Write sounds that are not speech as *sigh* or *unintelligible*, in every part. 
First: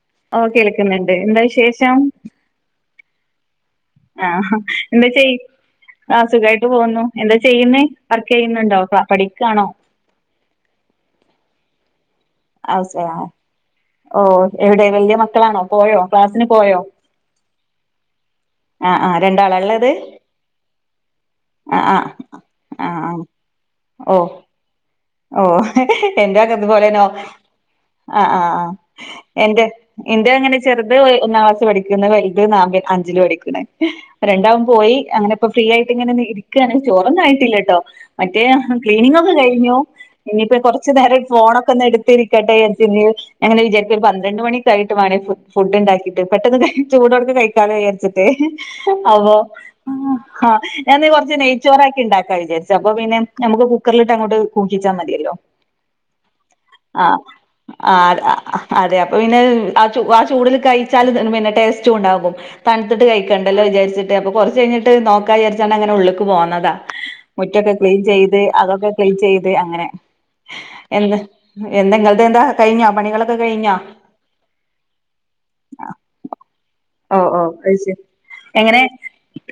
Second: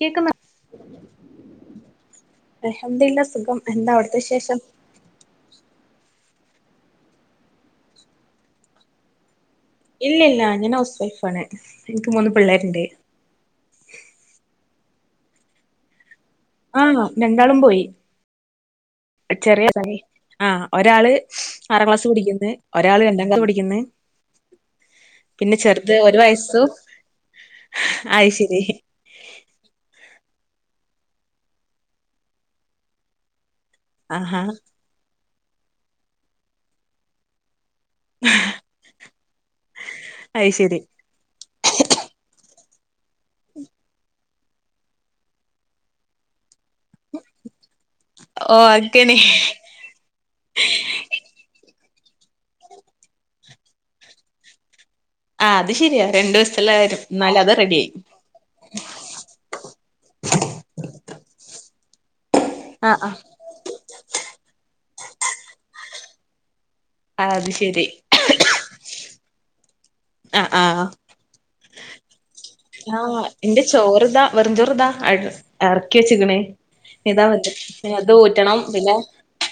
കേക്കുന്ന ഓ കേൾക്കുന്നുണ്ട് എന്താ വിശേഷം അൽഹംദുലില്ലാ സുഖം എന്താ അവിടുത്തെ ആഹ വിശേഷം എന്താച്ച സുഖയിട്ട് പോകുന്നു എന്താ ചെയ്യുന്നെ വർക്ക് ചെയ്യുന്നുണ്ടോ പഠിക്കുകാണോ ഇല്ല ഇല്ല ഞാൻ ഹൗസ് വൈഫാണ് മൂന്ന് പിള്ളേരുണ്ട് അവസാ ഓ എവിടെ വലിയ മക്കളാണോ പോയോ ക്ലാസ്സിന് ആഹ രണ്ടാളും പോയി ആ ആ രണ്ടാള ഇള്ളത് ആഹ ഒരാള് ആറാം ക്ലാസ് പഠിക്കന്ന് ഒരാള് ആഹ് രണ്ടാം ക്ലാസ്സ് പഠിക്കന്ന് ഓ ഓ എന്റെക്കെ ഇതുപോലെ നോ ആ അത് ആ ശരി ആ എന്റെ എൻ്റെ അങ്ങനെ ചെറുത് ഒന്നാം ക്ലാസ് പഠിക്കുന്ന് വലത് നാല് അഞ്ചില് പഠിക്കുന്ന് ആഹാ രണ്ടാളും പോയി അങ്ങനെ ഇപ്പോ ഫ്രീ ആയിട്ട് ഇങ്ങനെ ഇരിക്കണ് ചോറോന്നും ആയിട്ടില്ല ട്ടോ മറ്റേ ക്ലീനിങ്ങ് ഒക്കെ കഴിഞ്ഞു അത് ഇനിയിപ്പൊ ശരി കുറച്ചു നേരം ഫോണൊക്കെ ഒന്ന് എടുത്തിരിക്കട്ടെ വിചാ ഞാൻ അങ്ങനെ വിചാരിക്ക ഒരു പൻ രണ്ടു മണിക്കായിട്ട് മനെ ഫു ഫുഡ്ണ്ടാക്കിട്ട് പെട്ടെന്ന് ചൂടോട്ക്കെ കൈക്കാ ന്ന് വിചരിച്ചിട്ട് ഓഹ് അങ്ങനെ അപോ ആഹ ഞാന്ന് കുറച്ച് നെയ്ച്ചോറ ആക്കി ഉണ്ടാക്കാ വിചാരിച്ചു അപ്പൊ പിന്നെ നമുക്ക് കുക്കറിലിട്ട് അങ്ങോട്ട് കിച്ചാ മതിയല്ലോ ആഹ് അത് ശരിയാ രണ്ടു വയസ്സുള്ള കാര്യം ആ എന്നാലും അത് റെഡിയായി ആ അതെ അപ്പൊ പിന്നെ ആ ആ ചൂടിൽ കഴിച്ച പിന്നെ ടെസ്റ്റും ഉണ്ടാകും ആഹ് തണുത്തിട്ട് കഴിക്കണ്ടല്ലോ വിചാരിച്ചിട്ട് അപോ കൊറച്ച് കഴിഞ്ഞിട്ട് നോക്കാ വിചാരിച്ചാണ്ട് അങ്ങനെ ഉള്ളുക്ക് പോന്നതാ ആഹ് അത് മുറ്റൊക്കെ ശരി ക്ലീൻ ചെയ്ത് അതൊക്കെ ക്ലീൻ ചെയ്ത് അങ്ങനെ ആ ആഹ് എന്നെങ്ങൾടേന്താ ആഹ് ഇന്റെ ചോറ്താ വെറുംചോറ്താ എറക്കി വെച്ച്ക്ക്ണ് ഓ ഇതാ ഓ പറ്റും അത് ശരി പിന്നത് ഊറ്റണം എങ്ങനെ പിന്നെ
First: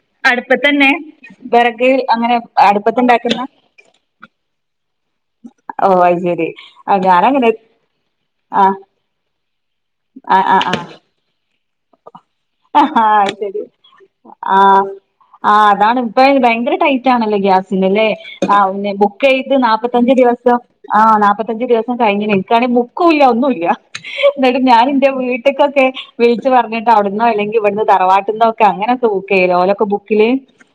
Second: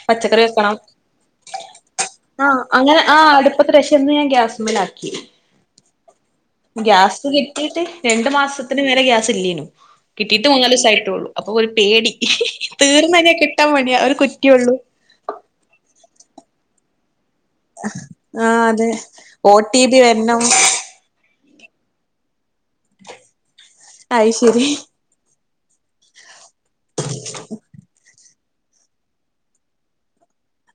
പച്ചക്കറി വെക്കണം അടുപ്പത്തന്നെ വെറക് അങ്ങനെ ആഹ് അങ്ങനെ ആഹ് അടുപ്പത്ത്ണ്ടാക്കുന്ന അടുപ്പത്ത് രശിന്ന് ഞാൻ ഗ്യാസ്മ്മല ക്കി ഓഹ് അത് ശെരി ഗ്യാസ് കിട്ടീട്ട് രണ്ട് ആഹ് മാസത്തിന് മേലെ ഗ്യാസ് ഇല്ലേനു കിട്ടീട്ട് ആഹ് മൂന്നാലൂസയിട്ടൊള്ളു ഒര് പേടി അയ് തീർന്നഴിഞ്ഞാ ശരി കിട്ടാൻ പണിയാ ഒരു കുറ്റിയൊള്ളൂ ആഹ് ആഹ് അതാണ് ഇപ്പ ഭയങ്കര ട്ടൈയ് റ്റാണല്ലെ ഗ്യാസ്സില്ലലെ ആഹ് ഓ ബുക്കെയ്ത് ടി പി നാപ്പത്തഞ്ച് വരണം ദിവസം ആഹ് നാപ്പ പതിനഞ്ച് ദിവസം കഴിഞ്ഞീന് ഇൻക്കാണെ ബുക്കൂല്ല ഒന്നുല്ല ന്ന്ട്ടും അയ്ശരി ഞാൻ ഇന്റെ വീട്ടിൽ ഒറ്റകൊക്കെ വെയ്ച്ച് പറഞ്ഞെ ന്ന അല്ലെങ്കി ഇവിട്ന്ന് തറവാട്ട്ന്നൊക്കെ അങ്ങനെ തൂക്കെയ് ഓലക്കെ ബുക്ക്ല്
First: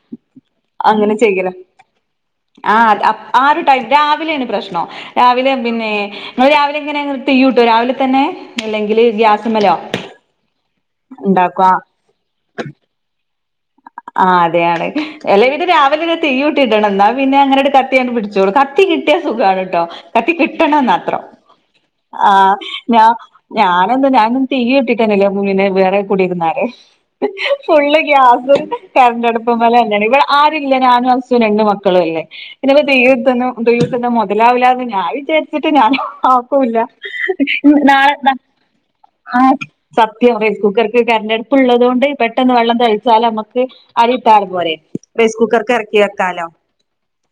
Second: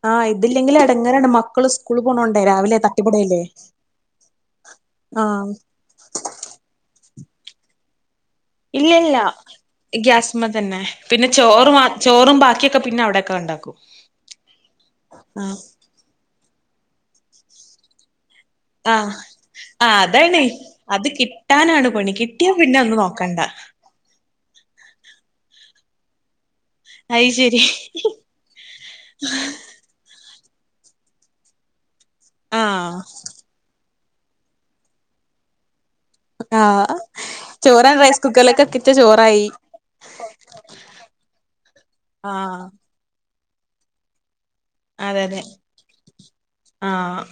ആഹ് ഇതില്ലെങ്കില് അങ്ങനെ എടങ്ങേറാണ് ചെയ്യല മക്കള് സ്കൂള് പോണോണ്ടേ രാവിലെ ആഹ് ആഹ് തട്ടിപ്പടയല്ലേ ഒര് ടൈം രാവിലേണ് പ്രശ്നം രാവിലെ ആഹ് പിന്നെ ങ്ങള് രാവിലെ ഇ ങ്ങനെ് യ രാവിലെ തന്നെ അല്ലെങ്കില് ഇല്ലല്ല ഗ്യാസ്മ്മലോ ഗ്യാസ്മെ തന്നെ പിന്നെ ഉണ്ടാക്കോ ചോറും ചോറും ബാക്കികൊക്കെ പിന്ന അവടെ ആഹ് അതെയതെ അല്ലെ ആഹ് ഇത് രാവിലെ തിയ്യൂട്ടി ഇടണം ന്നാ പിന്നെ അങ്ങന്ണ്ട് കത്തിയണ്ട് പി ച്ചോ കത്തി ആഹ് കിട്ടിയ സുഖാണ്ട്ട്ടൊ ആഹ് കത്തി അതാണ് കിട്ടണം അത് മാത്രം കിട്ടാനാണ് പണി കിട്ടിയാ ആഹ് പിന്നെ ഒന്ന് ഞാൻ നോക്കണ്ട ഞാനെന്നും ഞാന് തീയ്യും ഇട്ട്ട്ടന്നെൺല്ലെ മനെ വേറെ കൂടി ഇരുന്നേ അയ് ശരി ഫുള്ള് ഗ്യാസ് കരന്റടുപ്പമ്മല തന്നെയാണ് ഇവടെ ആരുല്ല ഞാനും ഹസ്സും രണ്ട്മക്കളും മക്കളല്ലെ ഇപ്പോ ആഹ് തെയ്യന്നും തൂസ്ന്നും മുതലാവില്ലാ എന്ന് ഞാൻ വിചാരിച്ചിട്ട് ഞാൻ ആപ്പൂല്ല ആഹ് ചോറാൻ റൈസ് നാളെ കുക്കറിലൊക്കെ ഇട്ടിട്ട് ആ ചോറായി സത്യം റൈസ് കുക്കർക്ക് കരന്റ ണ്ടടുപ്പ്ള്ളത്കൊണ്ട് പെട്ടെന്ന് ആഹ് വെള്ളം തിക ഞമ്മക്ക് ആരീം ത്യാഗ അതെ റൈസ് അതെ കുക്കറ്ക് എറക്കി വെക്കാലൊ ആഹ്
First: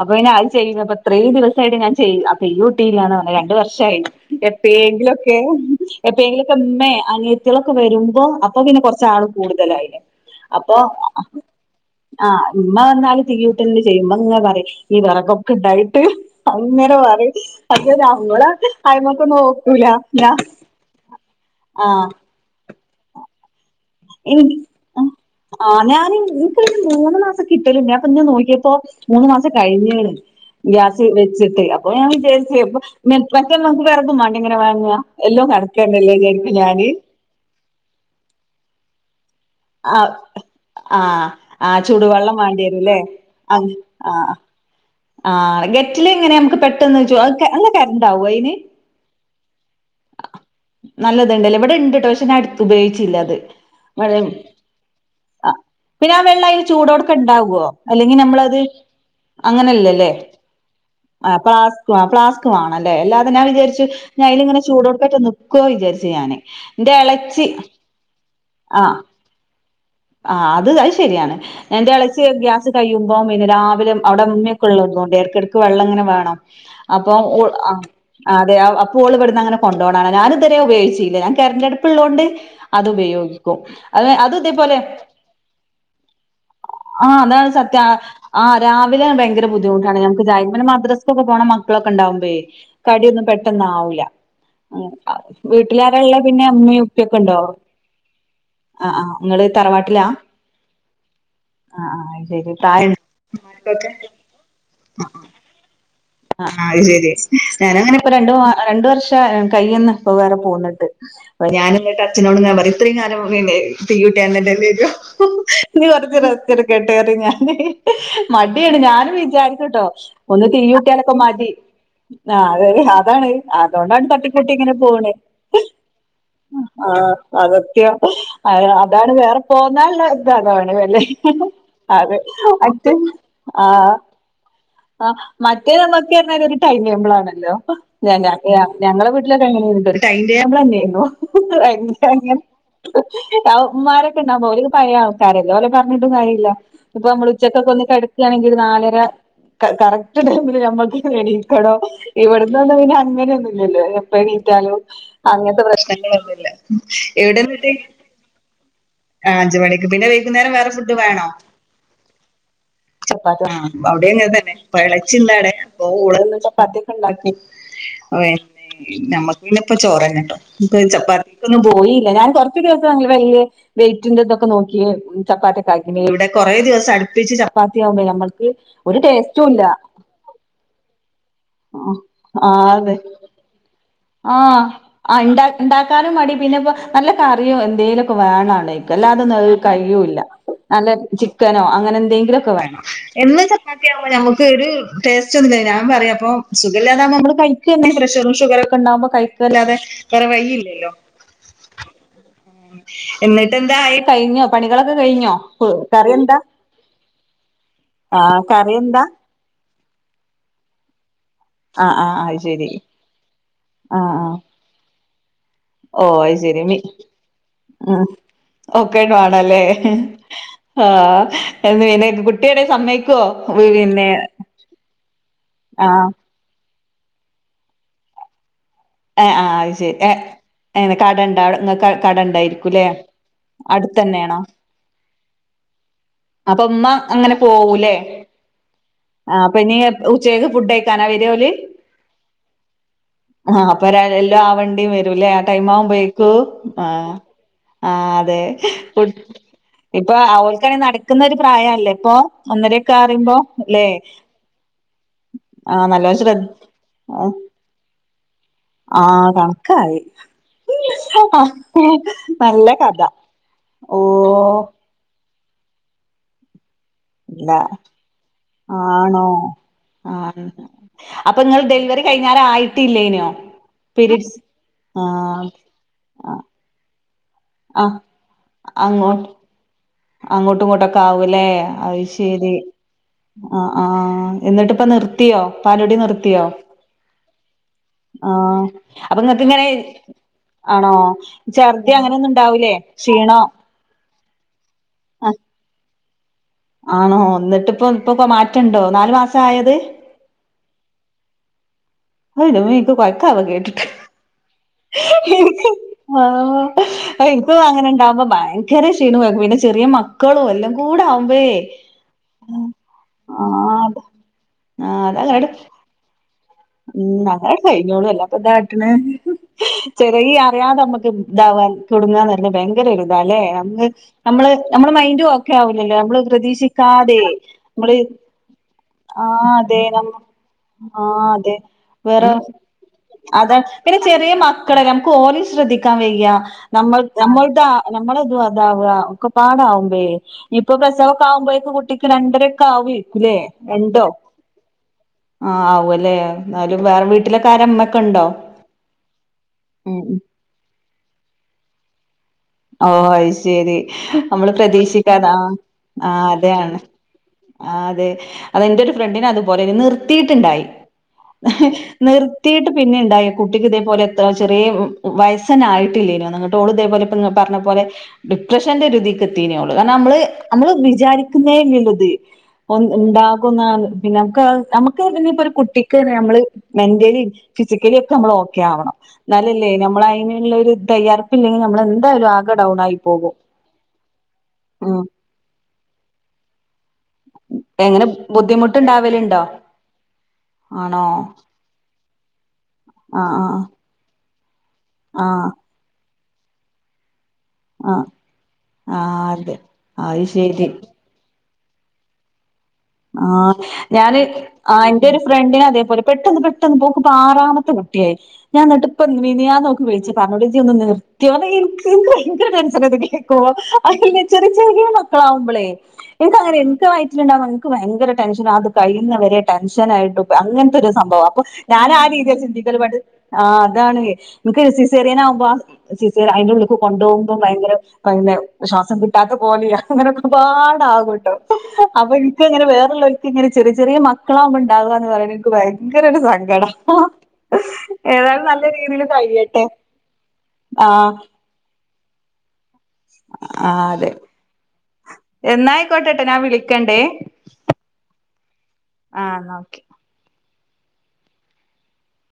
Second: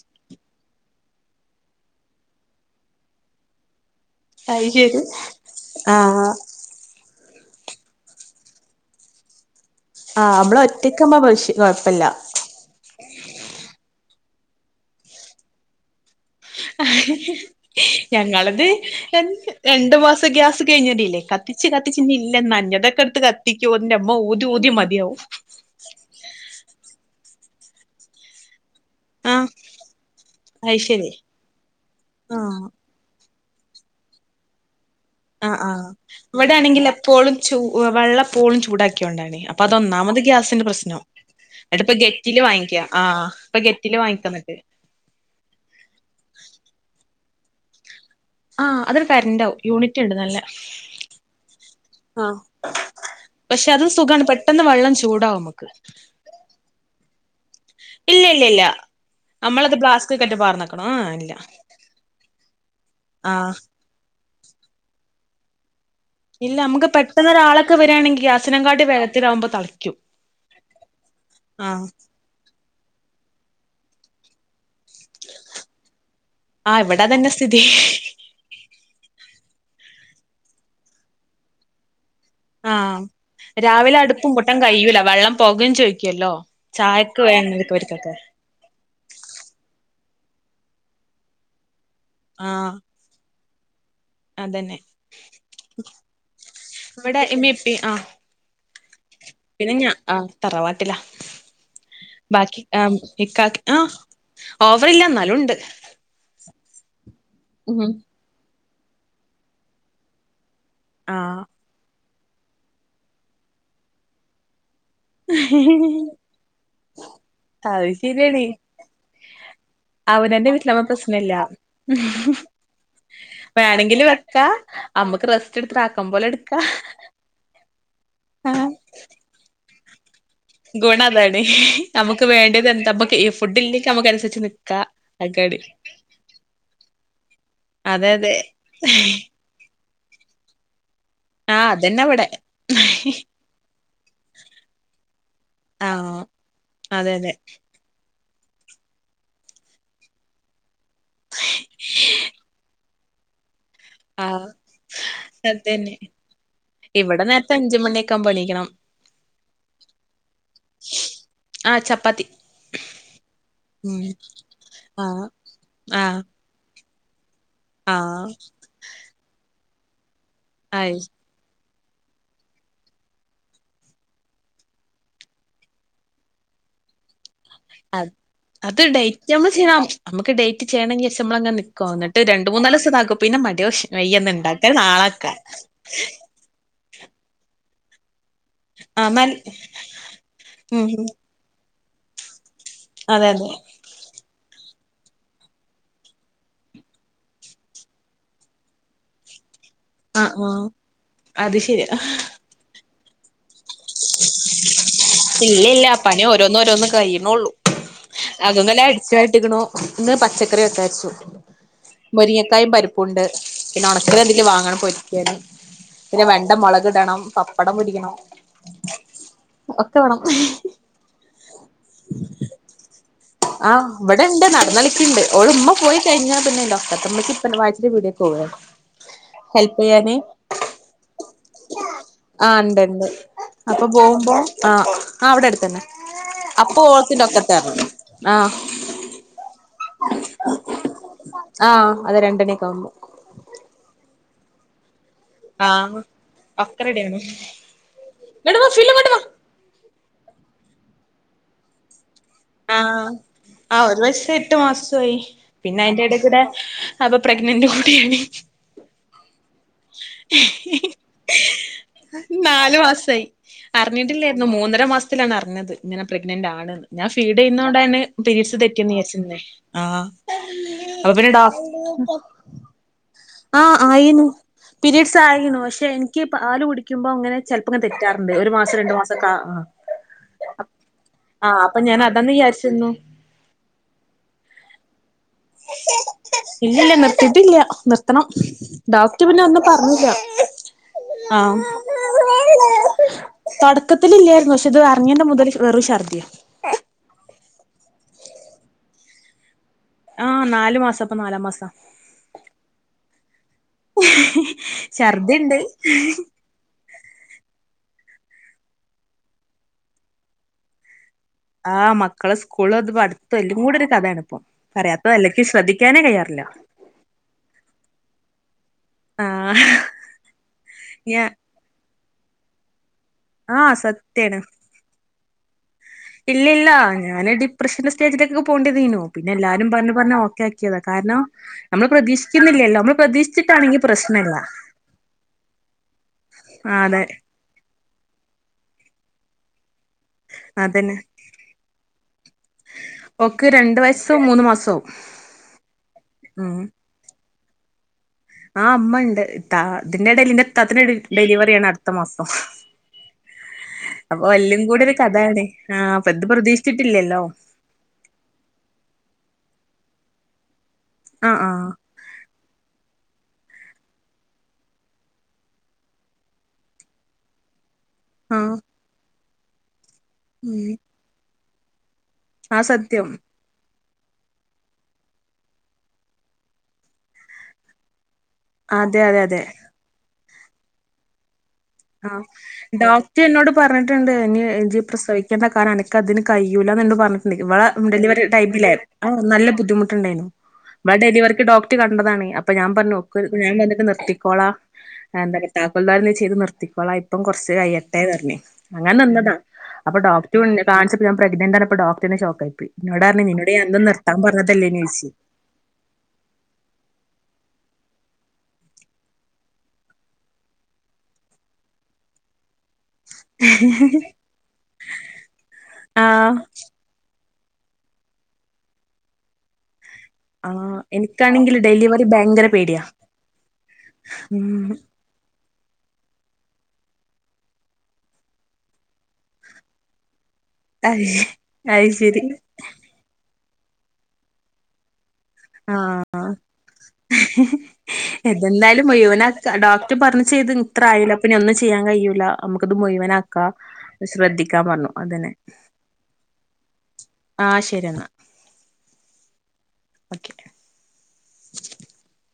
അപ്പൊ ചെയ്യുന്നത്പ്പ ഇത്രീ ദിവസിയിട്ട് ഞാൻ ചെയ്യും അപ്പൊ യു ടിൽണ് പറഞ്ഞ രണ്ടു വർഷായി് അയ് ശരി എപ്പയെങ്കിലുംൊക്കെ ആഹ് എപ്പേങ്കിലൊക്കെ ഉമ്മേ അനിയത്തീളൊക്കെ വരുമ്പൊ അപ്പൊ പിന്നെ കൊറ ചാളും കൂടലില്ല ആഹ് നമ്മള് അപ്പ ഒറ്റക്കാവുമ്പോ പക്ഷെ കൊഴപ്പല്ല ആഹ് ഇമ്മ വന്നാല് തിരിയൂട്ടെങ്കിലും ചെയ്യും അങ്ങാ പറയുന്നെ ഈ വിറകൊക്കെ ഇണ്ടായിട്ട് അങ്ങനെ പറയും പക്ഷെ നമ്മള് ഞങ്ങള്ത് അയിമക്ക് നോക്കൂല രണ്ട് മാസം ഞാ ഗ്യാസ് കഴിഞ്ഞരില്ലെ കത്തിച്ച് കത്തിച്ച് ആഹ് ഇഞില്ല നഞ്ഞതൊക്കെ എടുത്ത് കത്തി ആഹ് ഞാന് ഇക്ക് മൂന്ന് മാസം കിട്ടലണ്ട്പ്പൊ അപ്പെ ഴനോക്കിയപ്പോ മൂന്ന് ആഹ് മാസം കഴിഞ്ഞെ അത് ഗ്യാസ് ശരി വെച്ച്ട്ടെ അപ്പൊ ഞാൻ ആഹ് വിച പച്ചൻ മ കറതും വണ്ട ഇങ്ങന വേങ്ങ ആഹ് ആഹ് ഇവടെ ആണെങ്കിലെപ്പോഴും ചൂ വെള്ളം എപ്പോഴും ചൂടാക്കിയൊണ്ടാണ് പ്പൊ ആഹ് അതൊന്നാമത് ഗ്യാസിന്റെ പ്രശ്നം ആഹ് ആഹ് എന്ന്ട്ട് ഇപ്പ ചൂടുവെള്ളം ഗെറ്റില് വാങ്ങിക്ക വേണ്ടിവരൂല്ലേ ആഹ് ഇപ്പൊ ഗെറ്റില് വാങ്ങിക്ക ശ് ആഹ് ഗെറ്റില്ങ്ങനെ ഞമ്മക്ക് പെട്ടന്ന് വെ ആഹ് അതൊരു കരൻറണ്ടാവും യൂണിറ്റ് ഉണ്ട് നല്ലെ നല്ലത്ണ്ടല്ലെ ഇവിടെ ഇണ്ട്ട്ടൊ പക്ഷെ ഇടുത്ത് ഉപയോഗിച്ച്ലത് പക്ഷെ അതും മഴെ സുഖാണ് പെട്ടെന്ന് വെള്ളം ചൂടാവും ആ നമുക്ക് പിന്നെ ആ വെള്ളം അയ്ല് ചൂടോട്ക്കെനെണ്ടാവൊ അല്ലെങ്കി ഇല്ല ഇല്ല ഞമ്മളത് ഇല്ല നമ്മളത് അങ്ങനെല്ലലെ പ്ലാസ്റ്റിക്കറ്റ് പാർന്നക്കണം ആ ഇല്ല പ്ളാസ് പ്ലാസ് വേണല്ലെല്ലാതെ ആ ഞാ വിചാരിചു ഞ അയിലങ്ങനെ ചൂടോട്ക്കനെട്ട് നിക്കുവൊ വിചാച്ചു ഇല്ല നമ്മക്ക് പെട്ടെന്ന് ഒരാളൊക്കെ വര്യാണെങ്കി ഗ്യാസ്നെകാട്ടി ആഹ് വേഗത്തിലാവ്മ്പ തളക്കും ആഹ് അത് അത് ശരിയാണ് എന്റെ ഇളെച്ചി ഗ്യാസ് കഴിയുമ്പൊ പിന്നെ രാവിലെ അവിടെ ഇടക്കെടക്ക് വള്ളംങ്ങനെ വേണം ആ ഇവിടെ അപ്പ അതന്നെ സ്ഥിതി അ അതെ അപ്പ ഓള് വ്ട്ന്ന് കൊണ്ടോണ ഞാനത്വരെ ഉപയോഗിച്ചീല ഞാൻ കരന്റന്റെ അടുപ്പ ഉള്ളോണ്ട് ആ അത് ഉപയോഗിക്കും രാവിലെ അത് അടുപ്പും അത് പൊട്ടാൻ ഇതേപോലെ കഴിയൂല വെള്ളം പൊകയും ചോയ്ക്കുവല്ലോ ചായക്ക് ആഹ് താണ് സത്യാ വേണ്ടവർക്കൊക്കെ ആ രാവിലെ. ബയ്ങ്കര ബുദ്ധിമുട്ടാണ് ഞമ്മക്ക് മദ്രസക്കൊക്കെ പോണ മക്കളൊക്കെണ്ടാവുമ്പോ ആ കടിയൊന്നു പെ ന്നാവൂല. അ അതന്നെ ഹ് വീട്ടിലാരാള്ളെ പിന്നെ ഇമ്മിയും ഇപ്പിയൊക്കെ ഇവിടെ ണ്ടോ? ഇമ്മീം ഇപ്പീം ആ അ ആ ഹ് ങ്ങള് പിന്നെ ഞാ തറവാട്ടിലാ ആ തറവാട്ടിലാ അ ആഹ് ശെരി താ ക്കക് ആ ഓവറില്ല എന്നാലുണ്ട്. ആ അഹ് ശെരി ഞാനങ്ങന ഇപ്പോ രണ്ട് മാ രണ്ട് വർഷം കൈയിന്ന് പ്പൊ വേറെ പോന്ന് *unintelligible* ആ പ്പ ഞാന് ന്ന്ട്ട് അച്ചനോട്ങ്ങ പറിം ഇത്രയും *unintelligible* തീകൂട്ടി *unintelligible* നി കൊറച്ച് റസ്റ്റെട്ക്കട്ടെറി ഞാന്ൻ അത് ഹ് മടിയാണ് ഞാനും വിചാരിച്ചുട്ടോ. അവനന്തെ *unintelligible* ക്കെ മടി ആ അത് അതാണ് വേണെങ്കില് അതോണ്ടാണ് വെക്കാ തട്ടിക്കുട്ടി ഇങ്ങനെ പോണെ അമ്മക്ക് റെസ്റ്റ് എടുത്തിട്ട് ആക്കം പോലെ എടുക്കാ ആഹ് ആഹ് *unintelligible* അതാണ് വേറെ പോന്നാള്ള ഗുണം അതാണ് ഹ് നമുക്ക് വേണ്ടിത് മറ്റേ എന്താപ്പ കൈ ഫുഡ്ല്ലേക് നമക്ക് അനുസരിച്ച് നിക്കാ. *unintelligible* *unintelligible* ഉം ഒര് ടൈംടേബിളെന്നെയായിരുന്നു അതെ അതെ ഹ് ഹ് ആഹ് ഐ അതന്നെ ഇവിടെ ഹ് ഹ് ആ മ്മാരൊക്കെ ഉണ്ടാവ്മ്പോ അവരൊക്കെ പയേൾക്കാരെല്ലേ ഓലെ പറഞ്ഞിട്ടും ആഹ് കാര്യല്ല ഇപ്പൊ അതെ നമ്മൾ അതെ ഉച്ചക്കൊക്കെ ഒ ക്ക്യാണെങ്കി നാലര ക കറക്റ്റ് ടൈമില് ഹ് നമ്മക്ക് ഹ് എണീക്കണം ഇവിടുന്നൊന്നു പിന്ന ല്ലല്ലൊ എപ്പ ആഹ് എണീറ്റാലും അങ്ങനത്തെ അതന്നെ പ്രശ്നങ്ങളൊന്നുംല്ല മ് ഇവിടെന്നിട്ടെ ണം. ആ അഞ്ച് മണിക്ക് പിന്നെ വൈകുന്നേരം വേറെ ഫുഡ് വേണോ? ആഹ് ചപ്പാത്തി ചപ്പാത്തി വേണം ഉം അവിടെയും അങ്ങനെ തന്നെ പയള- ആഹ് *unintelligible* അപ്പൊ ഓള് ആഹ് വന്നപ്പൊ ചപ്പാത്തിയൊക്കെ ഉണ്ടാക്കി ആഹ് പിന്നെ നമ്മക്ക് പിന്നെ പ്പ ചോറാന്ന് ട്ടോ പ്പം അയ് ചപ്പാത്തി *unintelligible* പോയില്ല ഞാൻ കൊറച്ച് ദിവസം ഉം വലിയ വെയ്റ്റിന്റിതൊക്കെ നോക്കി ചപ്പാത്തി ഒക്കെ ആക്കിനി എവിടെ കൊറേ. ദിവസം അടുപ്പിച്ച് ചപ്പാത്തിയാവുമ്പോ അത് നമ്മക്ക് ഒരു ടേസ്റ്റും ഇല്ല. ക്ക് ഡേറ്റ് ചെയ്യണെങ്കി ദിവസം നമ്മൾങ്ങന നിക്കു ആഹ് ന്നിട്ട് രണ്ട് മൂന്നാല് ദിവസം അതെ ഇതാക്കും പിന്നെ മടി പിടിച്ചും വയ്യന്ന് ആഹ് ഇണ്ടാക്കാൻ ആ നാളെക്കാ ഇണ്ട ഇണ്ടാക്കാനും മടി പിന്നെപ്പോ നല്ല കറിയോ എന്തേലുവൊക്കെ വേണം ഇടയ്ക്ക് ആഹ് ന അല്ലാതൊന്നും കഴിയൂല്ല ഉം നല്ല ഉം ചിക്കനോ അ അങ്ങനെ എന്തെങ്കിലുവൊക്കെ വേണം അതെ എന്നും അതെ ചപ്പാത്തിയാവുമ്പോ നമ്മു ക്കൊര് ടേസ്റ്റ് *unintelligible* ഞാൻ പറയും അപ്പം സുഖല്ല്യാതാവുമ്പോ നമ്മള് കൈഴിക്കുന്നെ പ്രഷറും ഷുഗറൊ ഇണ്ടാവുമ്പോ കൈക്കുവല്ലാതെ. ആ. ആഹ് അത് ശെരിയാ. ഹ് എന്നി ട്ട് എന്തായി കഴിഞ്ഞോ പണികളൊക്കെ കഴിഞ്ഞോ ഇല്ല പ് ഇല്ല കറി എന്താ? ആഹ് കറി അതൊന്നുവല്ല എന്താ അടിച്ചുവായിട്ടേക്കണു ഇന്ന് പച്ചക്കറി വക്കാരിച്ചു. ആഹ് ആഹ് അത് ശരി മുരിങ്ങക്കായും പരിപ്പുംണ്ട് പിന്നെ ആഹ് ഒണക്കല ആഹ് എന്തെങ്കിലും വാങ്ങണം പൊരിക്കാന്. ഓഹ് പിന്നെ അത് വെണ്ട ശരി മി മൊളക് ഇടണം പപ്പടം ഉം പൊരിക്കണം. ഒക്കെ വേണല്ലേ ഒക്കെ വേണം ഹ് ആഹ് *unintelligible* കുട്ടി ആണേ സമ്മയ്ക്കോ? ആഹ് ഇവിടെ ണ്ട് നടന്നളിക്ക്ണ്ട്. ഇമ്മ പോയി ആഹ് കൈഞ്ഞാ പിന്നെ ന്റെക്കൊത്ത മ്മച്ചി പ്പാന്റെ വായ്ചിന്റെ പീടിയെ പോകുവേ ഏ ആ അത് ശരി ഏ എനെ കടണ്ടാ ഇങ്ങക്കടെ ആഹ് ഇണ്ട് കടണ്ടായിരിക്കൂല്ലേ? ഇണ്ട് അപ്പൊ പോകുമ്പോ ആ അവിടടുത്തന്നെ. അപ്പൊ ഉമ്മ അങ്ങനെ പോവൂല്ലേ ആഹ് ആ അപ്പൊ ഇനി ഉച്ചക്ക് ഫുഡയിക്കാനേ വരു ആഹ് അത് രണ്ടണിയക്കാവുംമ്പൊ. ആഹ് അപ്പ ര എല്ലി ആവണ്ടിയും വരു ല്ലേ ആ ടൈമ് ആഹ് ആവുമ്പോഴേക്കും ഒക്കെ ആ റെഡിയാണോ ആ അതെ ഇങ്ങട്ട് വാ ഹ് ഫിലു ഫു ഇങ്ങട്ട് വാ ഇപ്പൊ അവൾക്കാണെ നടക്കുന്ന ഒരു പ്രായല്ലെ ഇപ്പൊ ഒന്നരൊക്കെ റിയുമ്പോ? ആ ഒരു വയസ്സു എട്ടു മാസംആയി പിന്നെ ആഹ് അയിന്റെ നല്ലോം എടെ കൂടെ ശ്രദ്ധ ഹ് അപ്പൊ പ്രഗ്നന്റ് കൂടിയായി. ആഹ് കണക്കായി നല്ല നാലു കഥ. മാസായി ഓ അറിഞ്ഞിട്ടില്ലായിരുന്നു മൂന്നര മാസത്തിലാണ് അറിഞ്ഞത് ഇങ്ങനെ പ്രഗ്നന്റ് ആണ്എന്ന് ഞാൻ ഫീഡ് ഇല്ല ചെയ്യുന്ന കൊണ്ടാണ് പിരീഡ്സ് തെറ്റിന്ന് ആണോ വിചാരിച്ചിരുന്നെആ അപ്പൊ പിന്നെ ഡോ ഇത് കഴിഞ്ഞാര ആയിട്ടില്ലേനോ ആ ആയിനു പീരീഡ്സ് പീരയഡ്സ് ആഹ് ആയിനു പക്ഷെ എനിക്ക് ആഹ് പാല് കുടിക്കുമ്പോ ങ്ങനെ ചിലപ്പോങ്ങ് ആഹ് തെറ്റാറുണ്ട് ഒരു മാസം രണ്ടു മാസൊക്കെ അങ്ങോട്ട് ആ അങ്ങോട്ടും ഇങ്ങോട്ടൊക്കെ ആവൂലേ അത് ഞാൻ അതാന്ന് ശെരി വിചാരിച്ചിരുന്നു ആ ആ എന്നിട്ട് ഇപ്പ നിർ നിർത്തിയോ പാലോടി നിർത്തിയോ ഇല്ലില്ല നിർത്തിയിട്ടില്ല നിർത്തണം ആ അപ്പൊ ഡോക്ടർ പിന്നെ നിങ്ങക്ക് ഒന്നും ഇങ്ങനെ പറഞ്ഞില്ല ആണോ ആഹ് ചർദി അങ്ങനെ ഒന്നും ഉണ്ടാവൂലേ ക്ഷീണോ ല്ലായിരുന്നു പക്ഷേ ഇതറിഞ്ഞിന്റെ മുതൽ വെറും ശർദിയ ആണോ എന്നിട്ട് ഇപ്പ ഇപ്പൊ മാറ്റണ്ടോ നാലു മാസായോത് ആ നാലു മാസം ഇപ്പൊ നാലാം മാസാ ഹ ന്റെ മ്മേ ഇക്ക് കോയക്കാവ കേട്ടിട്ട് ഛർദിണ്ട് ആ ഇൻക് ആ ഇൻക്കൊന്നാങ്ങനെ ഇണ്ടാവുമ്പോ ഭയങ്കര ക്ഷീണം കോ പിന്നെ ചെറിയ മക്കളും എല്ലം കൂടെ ആവു ആ മക്കള സ്കൂള് പഠിത്തോം എല്ലുംകൂടെ ആഹ് ഒരു അത് കഥെണ് ഇപ്പൊ പറയാത്തത് നല്ലേ ഇക്ക് ശ്രദ്ധിക്കാനേ കഴ്യാറില്ല മം അതങ്ങട്ട് കയിഞ്ഞോളും അല്ലാതപ്പാ എന്താ ക്കാട്ട്ണ് ആ ചെറിയ ഈ അറിയാതെ നമ്മക്ക് ഞാ ഇതാവാൻ ടുങ്ങ ഭയങ്കര ഒരു ഇതാല്ലേ ആ അങ്ങ് നമ്മള് നമ്മളെ മൈന്റും ഒക്കെ ആവൂ ഇല്ലല്ല ഞാന് ഡിപ്രഷൻന്റെ നമ്മള് സ്റ്റേജിലേക് പോകണ്ടേതേനു പിന്നെ ആഹ് എല്ലാരും അതെ പറഞ് നമ്മ പറഞ് ഓക്കെ ആക്കിയത കാരണം നമ്മള് പ്രതീക്ഷിക്കുന്നില്ലല്ലോ നമ്മ അത പിന്നെ ചെറിയ മക്കള ല്ലെ നമക്ക് ഓലേം ശ്രദ്ധിക്കാൻ വയ്യ ആ നമ്മൾ അതെ നമ്മൾതാ നമ്മളതും അതാവ ഒക്ക പാടാവും അ ഇപ്പൊ അതന്നെ പ്രസവൊക്കെ ആവുമ്പോഴേക് കുട്ടിക്ക് രണ്ടരക്കെ ആവേക്കൂലേ ഓക്ക് രണ്ട് രണ്ടോ വയസ്സും മൂന്ന് മാസവും ആ ആവുലെ ഉം എന്നാലും വേറെ വീട്ടിലൊക്കെ ആരാ ഇമ്മൊക്കെ ആ ഇമ്മ ഇണ്ട് ത ഉം അതിന്റ ഉം. എടേൽ ഇന്റെ ഇത്തതെന്റെ ഡെലിവറിയാണ് അടുത്ത മാസം ഓ അയിശേരി അപ്പൊ നമ്മള് എല്ലും കൂടെ ഒരു പ്രതീക്ഷിക്കാത ആ കഥയാണ് ആഹ് അപ്പൊ ആ ഇത് അതാണ് പ്രതീക്ഷിച്ചിട്ടില്ലല്ലോ ആ അതെ അതെന്റ ഒരു ഫ്രണ്ട്ന് അതുപോലെ നിർത്തിട്ട് ണ്ടായി ആഹ് ആഹ് നിർത്തീട്ട് പിന്നെ ഇതായ കുട്ടിക്ക് ഇതേപോലെ ചെറിയ വയസൊന്നുംആയിട്ടില്ലേനു നിട്ട് ഓൾ ഇതേപോലെ പറഞ്ഞപോലെ ആഹ് ഡിപ്രഷന്റെ ഒരുതിക്ക് എത്തീനി ഓള്ള് കാരണം നമ്മള് ഉം നമ്മള് വിചാരിക്കുന്നേ ഇല്ല്യല്ലോ ഇത് ആ സത്യം ന്ന്ണ്ടാകുന്ന പിന്നെ നമക്ക് നമക്ക് പിന്നെ ഒരു കുട്ടിക്ക് നമ്മള് മെന്റലിം ഫിസിക്കലിം നമ്മൾ ഓക്കെ ആവണം അതെ അതെ അതെ ഇന്നലല്ലേ നമ്മള അയിനുള്ള ഒരു തയ്യാർപ്പ് ഇല്ലെങ്കിൽ നമ്മൾ ആ എന്തായാലും ആകെ ഡൗൺ ആയി ഡോക്ടർ പോകും എന്നോട് പറഞ്ഞിട്ടുണ്ട് ഇനി ജി ഉം പ്രസവിക്കേണ്ട കാരണം അനക്ക് അതിന് കയൂല്ലന്ന് ഇന്നോട് പറഞ്ഞിട്ട്ണ്ട് ഇവളെ എങ്ങനെ ഡെലിവറി ടൈമിലെ ബുദ്ധിമുട്ടുണ്ടാവലുണ്ടോ നല്ല ബുദ്ധിമുട്ടുണ്ടായിനി ഇവളെ ആണോ ഡെലിവറിക്ക് ഡോക്ടറ് കണ്ടതാണ് അപ്പ ഞാൻ പറഞ്ഞു ഞാൻ ആഹ് ഇത് നിർത്തിക്കോള ആഹ് എന്ത ആഹ് താക്കോൽദാരനെ ചെയ്ത് നിർ തിക്കോളാ ഇപ്പം കുറച്ച് ആഹ് കയ്യട്ടെന് പറഞ് അങ്ങനെ ആഹ് നിന്നതാ അതെ അപ്പൊ അത് ഡോക്ടർ ശരി കാണ്ച്ചപ്പോ ഞാൻ പ്രെഗ്നന്റ് പ്പോ ഡോക്ടറെന്നെ ഷോക്കായിപോയി ആ ഞാന് ആ എന്റെ ചോദിച്ച് ഒരു ഫ്രണ്ടിന് അതേപോലെ പെട്ടെന്ന് പെട്ടെന്ന് പോ ആറാമത്തെ കുട്ടിയായി ഞാൻ എന്നിട്ടിപ്പോ മിനിയാന്ന് ഓക്ക് വിളിച്ചു പറഞ് ഇജ്ജ് ഒന്ന് നിർത്തിയോ *unintelligible* ഭയങ്കര ടെൻഷൻ കേക്കുമ്പോ ചെറിയ ചെറിയ മക്കളാവുമ്പോളേ ആഹ് ഇൻക്ക്ങ്ങന ഇന്ക്ക് വയിറ്റിലുണ്ട ഇക്ക് ഭയങ്കര ടെൻഷൻ അത് കഴിയുന്ന വരെ ടെൻഷൻ നായിട്ട അങ്ങനത്തെ ആഹ് ഒരു സംഭവം അപ്പൊ എനിക്കാണെങ്കിൽ ഞാൻ ആ ഡെലിവറി രീതിയ ഭയങ്കര ചിന്തിക്കൽ പേടിയാ പണ്ട് ആ അതാണ് ഉം സിസേറിയൻ ആകുമ്പോ സിസേറിയൻ അയിന്റെുള്ളുക്ക് കൊണ്ടുപോകുമ്പോ ഭയങ്കര ശ്വാസം കിട്ടാത്ത പോലെ പാട അയ് ആകല്ലോ അയ് അപ്പൊ ശരി ഇങ്ങനെ വേറള്ളോർക്ക് ഇങ്ങനെ ചെറിയ ചെറിയ മക്കളാകുമ്പോ ഉണ്ടാവുക എന്ന് പറയ്ണത് എനിക്ക് ഭയങ്കര ഒരു സങ്കടം എതെന്തായാലും മുയിവനാക്കാ കഴിയട്ടെ ഡോക്ടർ പറഞ്ഞും ചെയ്ത് ഇത്ര ആ ആയില്ലേ അപ്പനി ഒന്നും ചെയ്യാൻ കയ്യൂല മുഴവനാക്ക ആ അതെ ശ്രദ്ധിക്കാൻ പറഞ്ഞു അതെന്നെ എന്നായിക്കോട്ടെട്ടോ ഞാൻ വിളിക്കണ്ടേ ആ ശരി എന്നാൽ ആ എന്നാ ഓക്കെ ഓക്കെ ആ *inaudible*